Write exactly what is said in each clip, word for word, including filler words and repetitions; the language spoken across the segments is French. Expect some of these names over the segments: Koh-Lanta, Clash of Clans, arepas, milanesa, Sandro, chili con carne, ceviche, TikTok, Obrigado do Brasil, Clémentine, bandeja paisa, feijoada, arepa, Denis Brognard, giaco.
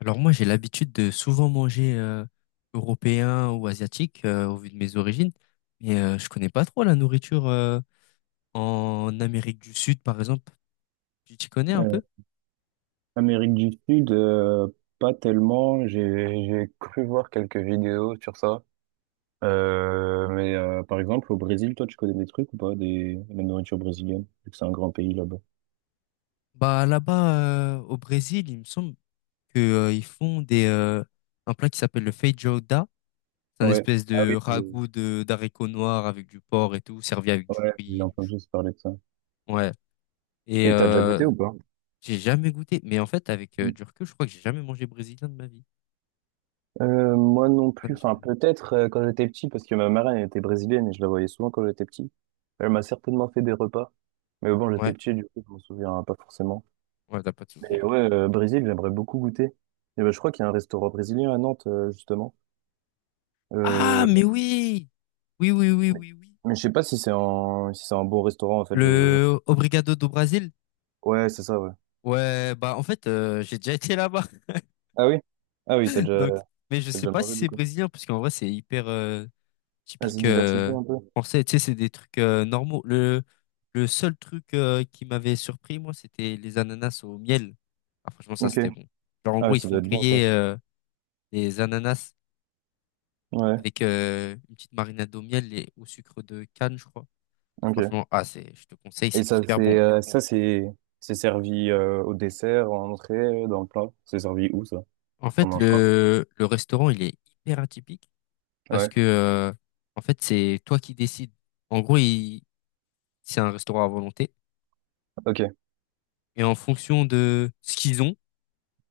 Alors moi, j'ai l'habitude de souvent manger euh, européen ou asiatique, euh, au vu de mes origines, mais euh, je connais pas trop la nourriture euh, en Amérique du Sud, par exemple. Tu t'y connais un Euh, peu? Amérique du Sud, euh, pas tellement. J'ai j'ai cru voir quelques vidéos sur ça. Euh, mais euh, par exemple, au Brésil, toi, tu connais des trucs ou pas, des, la nourriture brésilienne, vu que c'est un grand pays là-bas. Bah là-bas, euh, au Brésil, il me semble que euh, ils font des euh, un plat qui s'appelle le feijoada. C'est un Ouais. espèce Ah de oui, j'ai- ragoût de d'haricots noirs avec du porc et tout, servi avec du ouais, j'ai riz, du chou. entendu se parler de ça. Ouais. Et Et t'as déjà euh, goûté ou pas? j'ai jamais goûté, mais en fait, avec euh, du recul, je crois que j'ai jamais mangé brésilien de ma vie. Euh, moi non Ça plus, me dit enfin rien. peut-être euh, quand j'étais petit, parce que ma marraine elle était brésilienne et je la voyais souvent quand j'étais petit. Elle m'a certainement fait des repas, mais bon, j'étais Ouais. petit, du coup, je m'en souviens pas forcément. Ouais, t'as pas de Et souvenir. ouais, euh, Brésil, j'aimerais beaucoup goûter. Et ben, je crois qu'il y a un restaurant brésilien à Nantes, euh, justement. Ah, Euh, mais oui! Oui, oui, oui, oui, oui. mais je sais pas si c'est un, si c'est un bon restaurant, en fait. Je, je- Le Obrigado do Brasil? Ouais, c'est ça, ouais. Ouais, bah en fait, euh, j'ai déjà été là-bas. Ah oui? Ah oui, t'as déjà, Donc, mais je t'as sais déjà pas si mangé, du c'est coup. brésilien, parce qu'en vrai, c'est hyper euh, Ah, c'est typique diversifié euh, un peu. français. Tu sais, c'est des trucs euh, normaux. Le, le seul truc euh, qui m'avait surpris, moi, c'était les ananas au miel. Ah, franchement, ça, Ok. c'était bon. Genre, en Ah gros, oui, ils ça font doit être bon, toi. griller euh, des ananas Ouais, avec euh, une petite marinade au miel et au sucre de canne, je crois. Et ok. franchement, ah, c'est, je te conseille, Et c'est ça, hyper bon. c'est, euh, ça, c'est, c'est servi, euh, au dessert, en entrée, dans le plat. C'est servi où, ça? En T'en fait, manges quoi? le, le restaurant, il est hyper atypique parce Ouais. que, euh, en fait, c'est toi qui décides. En gros, il- c'est un restaurant à volonté. Ok. Et en fonction de ce qu'ils ont,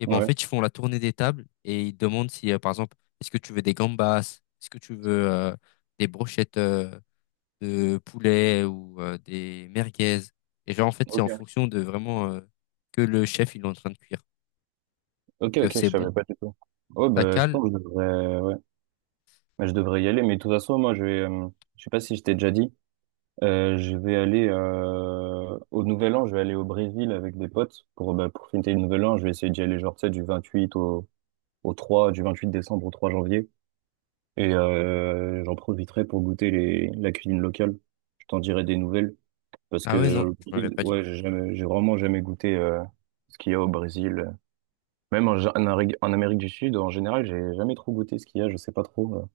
et ben, en Ouais. fait, ils font la tournée des tables et ils demandent si, euh, par exemple, est-ce que tu veux des gambas, est-ce que tu veux euh, des brochettes euh, de poulet ou euh, des merguez. Et genre, en fait, c'est Ok. en fonction de vraiment euh, que le chef, il est en train de cuire. Ok, Donc, euh, ok, c'est je bon, savais pas du tout. Ouais, ça bah, je cale. pense que je devrais, ouais. Bah, je devrais y aller, mais de toute façon, moi, je vais, euh, je sais pas si je t'ai déjà dit, euh, je vais aller euh, au Nouvel An, je vais aller au Brésil avec des potes pour, bah, pour fêter le Nouvel An. Je vais essayer d'y aller, genre, tu sais, du vingt-huit au, au trois, du vingt-huit décembre au trois janvier. Et euh, j'en profiterai pour goûter les, la cuisine locale. Je t'en dirai des nouvelles parce que Ah ouais, non, le tu m'avais Brésil, pas dit. ouais, j'ai jamais, j'ai vraiment jamais goûté euh, ce qu'il y a au Brésil. Même en, en, Amérique en Amérique du Sud, en général, j'ai jamais trop goûté ce qu'il y a. Je sais pas trop. Euh,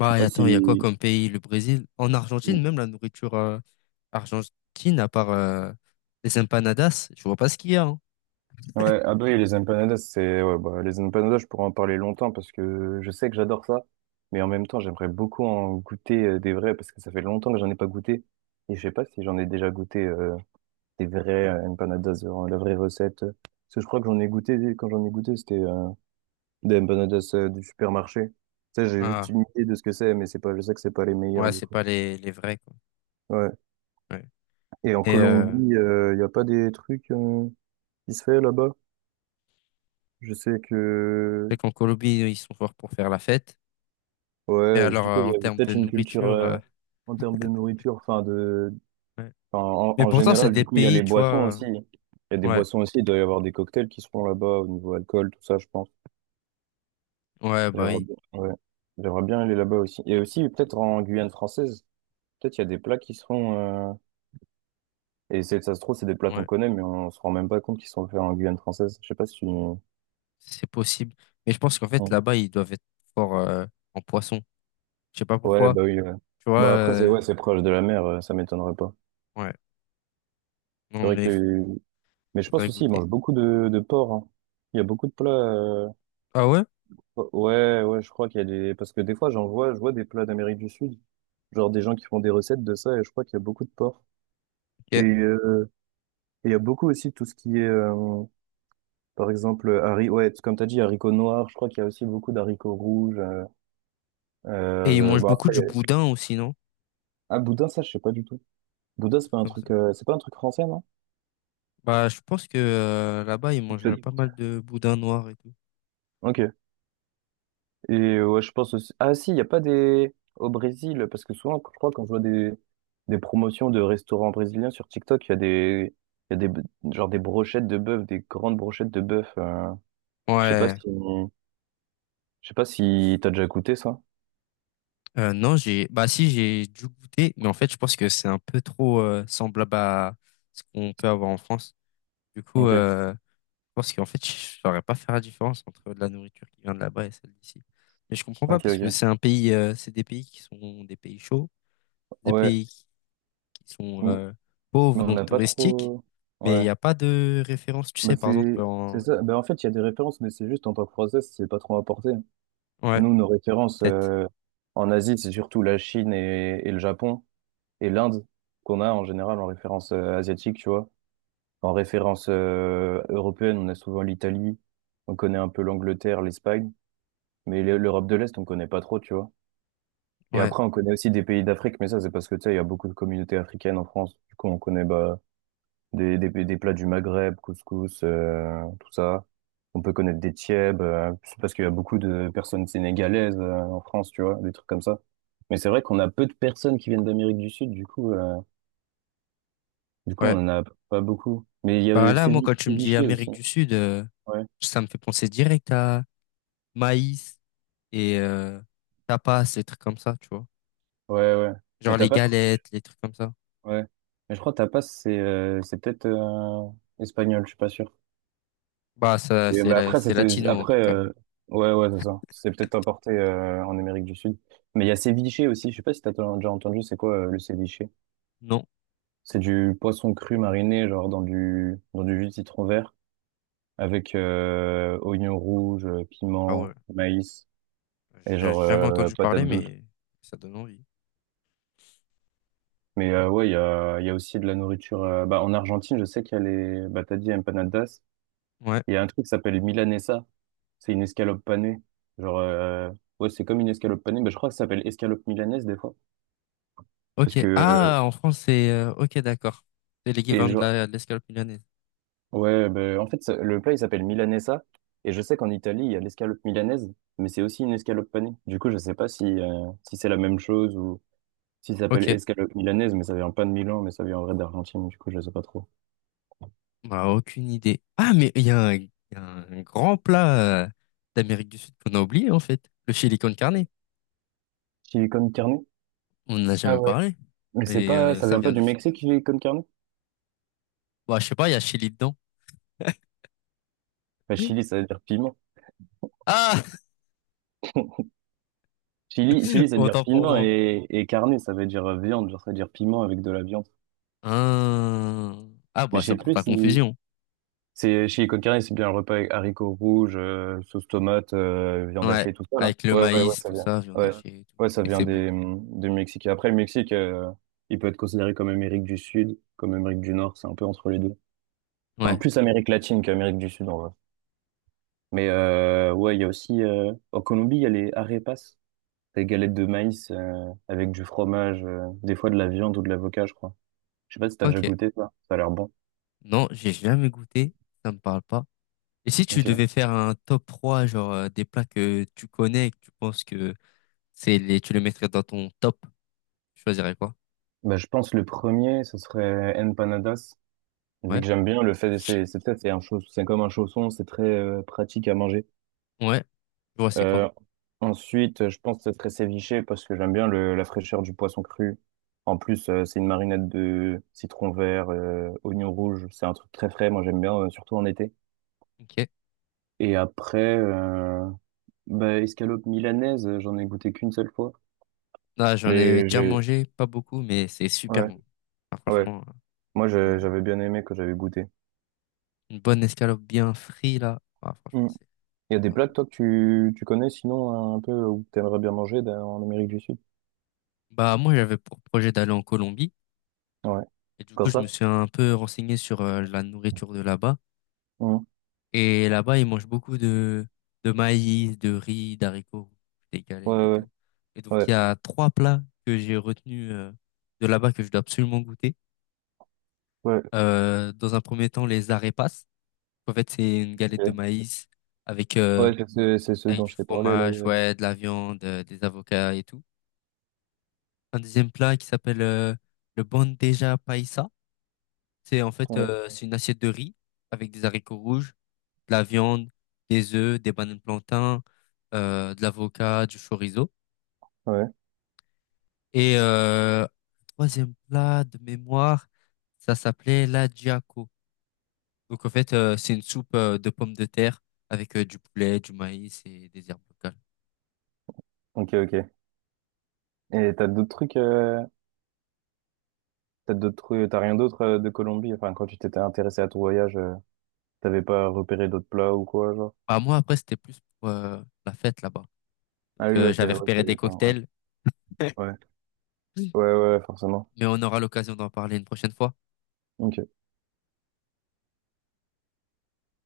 je sais et pas attends, il y a quoi si comme pays? Le Brésil? En Argentine, même la nourriture euh, argentine, à part euh, les empanadas, je vois pas ce qu'il y a, hein. Ouais, ah bah oui, les empanadas, c'est ouais, bah, les empanadas, je pourrais en parler longtemps parce que je sais que j'adore ça, mais en même temps, j'aimerais beaucoup en goûter euh, des vrais parce que ça fait longtemps que j'en ai pas goûté et je sais pas si j'en ai déjà goûté euh, des vrais euh, empanadas, euh, la vraie recette. Parce que je crois que j'en ai goûté quand j'en ai goûté, c'était euh, des empanadas euh, du supermarché. Ça, j'ai juste Ah, une idée de ce que c'est, mais c'est pas, je sais que c'est pas les meilleurs ouais, du c'est coup. pas les, les vrais, quoi. Ouais. Ouais. Et en Et euh, je Colombie, il y a pas des trucs euh, qui se fait là-bas? Je sais que sais qu'en Colombie, ils sont forts pour faire la fête. Mais Ouais, je- alors, du coup, euh, il en y avait termes de peut-être une culture nourriture, euh, euh, en termes de nourriture, enfin de, ouais. enfin, en, Mais en pourtant, c'est général, du des coup, il y a pays, les tu vois. boissons Euh, aussi. Il y a des ouais, boissons aussi, il doit y avoir des cocktails qui se font là-bas au niveau alcool, tout ça, je pense. ouais, bah J'aimerais oui, bien, ouais. J'aimerais bien aller là-bas aussi. Et aussi, peut-être en Guyane française, peut-être il y a des plats qui se font, euh, et c'est, ça se trouve, c'est des plats qu'on ouais, connaît, mais on se rend même pas compte qu'ils sont faits en Guyane française. Je sais pas si tu... c'est possible. Mais je pense qu'en fait, là-bas, ils doivent être forts euh, en poisson. Je sais pas Ouais, pourquoi. bah oui, ouais. Tu vois, Bah après, c'est, ouais, euh, c'est proche de la mer, euh, ça m'étonnerait pas. ouais. C'est Non, vrai qu'il mais y a eu. Mais je pense faudrait aussi, ils goûter. mangent beaucoup de, de porc, hein. Il y a beaucoup de plats. euh, Ah ouais? Ouais, ouais, ouais, je crois qu'il y a des. Parce que des fois, j'en vois, je vois des plats d'Amérique du Sud. Genre des gens qui font des recettes de ça, et je crois qu'il y a beaucoup de porc. Et Ok. euh, et il y a beaucoup aussi tout ce qui est, euh, par exemple, haricots, ouais, comme t'as dit, haricots noirs, je crois qu'il y a aussi beaucoup d'haricots rouges. euh, Et ils euh, mangent Bon, beaucoup après, il du y a- boudin aussi, non? ah, boudin, ça, je sais pas du tout. Des Boudin, c'est trucs pas un comme ça. truc, euh, c'est pas un truc français, non? Bah, je pense que euh, là-bas, ils mangent pas Ok. mal de boudin noir et tout. Ok. Et euh, ouais, je pense aussi. Ah si, il n'y a pas des. Au Brésil, parce que souvent, je crois, quand je vois des, des promotions de restaurants brésiliens sur TikTok, il y a des. Il y a des. B- Genre des brochettes de bœuf, des grandes brochettes de bœuf. euh, Je sais pas si. Ouais. Je sais pas si t'as déjà goûté ça. Euh, non, j'ai. Bah, si, j'ai dû goûter, mais en fait, je pense que c'est un peu trop euh, semblable à ce qu'on peut avoir en France. Du coup, Ok, euh, je pense qu'en fait, je saurais pas faire la différence entre de la nourriture qui vient de là-bas et celle d'ici. Mais je comprends pas ok, parce que ok. c'est un pays, euh, c'est des pays qui sont des pays chauds, des Ouais, pays qui sont m- euh, mais pauvres, on donc n'a pas touristiques, trop. mais il Ouais, n'y a pas de référence, tu bah sais, par exemple, c'est c'est en... ça. Bah en fait, il y a des références, mais c'est juste en tant que Français, c'est pas trop apporté. Ouais, Nous, nos références peut-être. euh, en Asie, c'est surtout la Chine et, et le Japon. Et l'Inde qu'on a en général en référence euh, asiatique, tu vois. En référence euh, européenne, on a souvent l'Italie, on connaît un peu l'Angleterre, l'Espagne, mais l'E- l'Europe de l'Est, on connaît pas trop, tu vois. Et Ouais, après, on connaît aussi des pays d'Afrique, mais ça, c'est parce que, tu sais, il y a beaucoup de communautés africaines en France. Du coup, on connaît bah, des, des, des plats du Maghreb, couscous, euh, tout ça. On peut connaître des tièbes, euh, c'est parce qu'il y a beaucoup de personnes sénégalaises euh, en France, tu vois, des trucs comme ça. Mais c'est vrai qu'on a peu de personnes qui viennent d'Amérique du Sud, du coup, euh, Du coup, ouais. on en a pas beaucoup. Mais il y a Bah le là, moi, sévi- quand tu me dis séviché aussi. Amérique du Sud, euh, Ouais, ça me fait penser direct à maïs et euh, tapas, les trucs comme ça, tu vois. ouais, ouais. Mais Genre t'as les pas, je crois. galettes, les trucs comme ça. Ouais. Mais je crois que tapas, c'est euh, c'est peut-être euh, espagnol, je suis pas sûr. Bah, ça, Et c'est bah, la- après, c'est c'était latino, en après. tout cas. euh, Ouais, ouais, c'est ça. C'est peut-être importé euh, en Amérique du Sud. Mais il y a ceviche aussi. Je sais pas si t'as t- déjà entendu. C'est quoi euh, le ceviche? Non. C'est du poisson cru mariné, genre dans du dans du jus de citron vert avec euh, oignons rouges, euh, Ah ouais. piment, maïs et J'ai genre jamais euh, entendu parler, patate douce. mais ça donne envie. Mais euh, ouais, il y a, il y a aussi de la nourriture. Euh, bah, en Argentine, je sais qu'il y a les. Bah, t'as dit empanadas. Ouais. Il y a un truc qui s'appelle milanesa. C'est une escalope panée. Genre, euh, ouais, c'est comme une escalope panée. Bah, je crois que ça s'appelle escalope milanaise des fois. Parce Ok. que. Euh, Ah, en France, c'est... euh, ok, d'accord. C'est et l'équivalent je... de la, de l'escalope milanaise. Ouais, bah, en fait, ça- le plat, il s'appelle milanesa. Et je sais qu'en Italie, il y a l'escalope milanaise. Mais c'est aussi une escalope panée. Du coup, je sais pas si, euh, si c'est la même chose ou si ça s'appelle Ok. escalope milanaise. Mais ça vient pas de Milan, mais ça vient en vrai d'Argentine. Du coup, je sais pas trop. On a aucune idée. Ah, mais il y a un, il y a un grand plat euh, d'Amérique du Sud qu'on a oublié, en fait. Le chili con carne. Chili con carne? On n'en a Ah jamais ouais. parlé. Mais c'est Et pas, euh, ça ça vient pas vient du du Chili. Mexique, chili con carne? Bah, je sais pas, il y a chili dedans. Enfin, chili, ça veut dire piment. Ah! Chili, chili, ça veut dire Autant pour piment moi. et, et carne, ça veut dire euh, viande, genre ça veut dire piment avec de la viande. Ah, ah Mais bah, je ça sais porte plus à si confusion. c'est chili con carne, c'est bien un repas avec haricots rouges, euh, sauce tomate, euh, viande Ouais. hachée, tout ça là. Avec le Ouais, ouais, ouais, maïs, ça tout vient. ça, viande Ouais, hachée et tout. ouais, ça Et vient c'est bon. des du Mexique. Et après, le Mexique, euh, il peut être considéré comme Amérique du Sud, comme Amérique du Nord, c'est un peu entre les deux. Enfin, Ouais. plus Amérique latine qu'Amérique du Sud en vrai. Mais euh, ouais, il y a aussi euh, en Colombie, il y a les arepas. Des galettes de maïs euh, avec du fromage, euh, des fois de la viande ou de l'avocat, je crois. Je sais pas si t'as déjà Ok. goûté ça. Ça a l'air bon. Non, j'ai jamais goûté. Ça me parle pas. Et si tu Ok. devais faire un top trois genre, euh, des plats que tu connais et que tu penses que c'est les, tu les mettrais dans ton top. Tu choisirais quoi? Bah, je pense le premier, ce serait empanadas. Vu Ouais. que j'aime bien le fait, c'est c'est peut-être c'est un chausson, c'est comme un chausson, c'est très euh, pratique à manger. Ouais. Je vois, c'est quoi? Euh, ensuite, je pense que ce serait ceviche parce que j'aime bien le, la fraîcheur du poisson cru. En plus, euh, c'est une marinade de citron vert, euh, oignon rouge. C'est un truc très frais. Moi, j'aime bien, euh, surtout en été. Ok. Et après, euh, bah, escalope milanaise, euh, j'en ai goûté qu'une seule fois. Là, j'en ai Mais déjà j'ai... mangé, pas beaucoup, mais c'est super Ouais, bon. Ah, ouais. franchement, Moi, j'ai- euh, j'avais bien aimé que j'avais goûté. une bonne escalope bien frite, là. Ah, franchement, Mm. c'est Il y a c'est des pas plats mal. que toi que tu, tu connais sinon euh, un peu ou que t'aimerais bien manger dans- en Amérique du Sud? Bah, moi, j'avais pour projet d'aller en Colombie. Ouais. Et du coup, Comme je ça? me suis un peu renseigné sur euh, la nourriture de là-bas. Mm. Et là-bas, ils mangent beaucoup de, de maïs, de riz, d'haricots, rouges, des Ouais, galettes et ouais, tout. Et donc, ouais. il y a trois plats que j'ai retenus euh, de là-bas que je dois absolument goûter. Ouais, Euh, dans un premier temps, les arepas. En fait, c'est une galette de ok. maïs avec, euh, Ouais, c'est ce, c'est ce avec dont du je t'ai parlé là. Il y fromage, a- ouais, de la viande, euh, des avocats et tout. Un deuxième plat qui s'appelle euh, le bandeja paisa. C'est en fait Ouais. euh, c'est une assiette de riz avec des haricots rouges, de la viande, des œufs, des bananes plantains, euh, de l'avocat, du chorizo. Ouais. Et euh, troisième plat de mémoire, ça s'appelait la giaco. Donc en fait, euh, c'est une soupe euh, de pommes de terre avec euh, du poulet, du maïs et des herbes locales. Ok, ok. Et t'as d'autres trucs, euh, t'as d'autres trucs, t'as rien d'autre euh, de Colombie? Enfin, quand tu t'étais intéressé à ton voyage, euh, t'avais pas repéré d'autres plats ou quoi, genre? Bah, moi, après, c'était plus pour euh, la fête là-bas. Ah Donc oui, euh, ouais, t'es, j'avais ouais, repéré des t'avais pas, cocktails, ouais. mais Ouais, ouais, forcément. on aura l'occasion d'en parler une prochaine fois. Ok.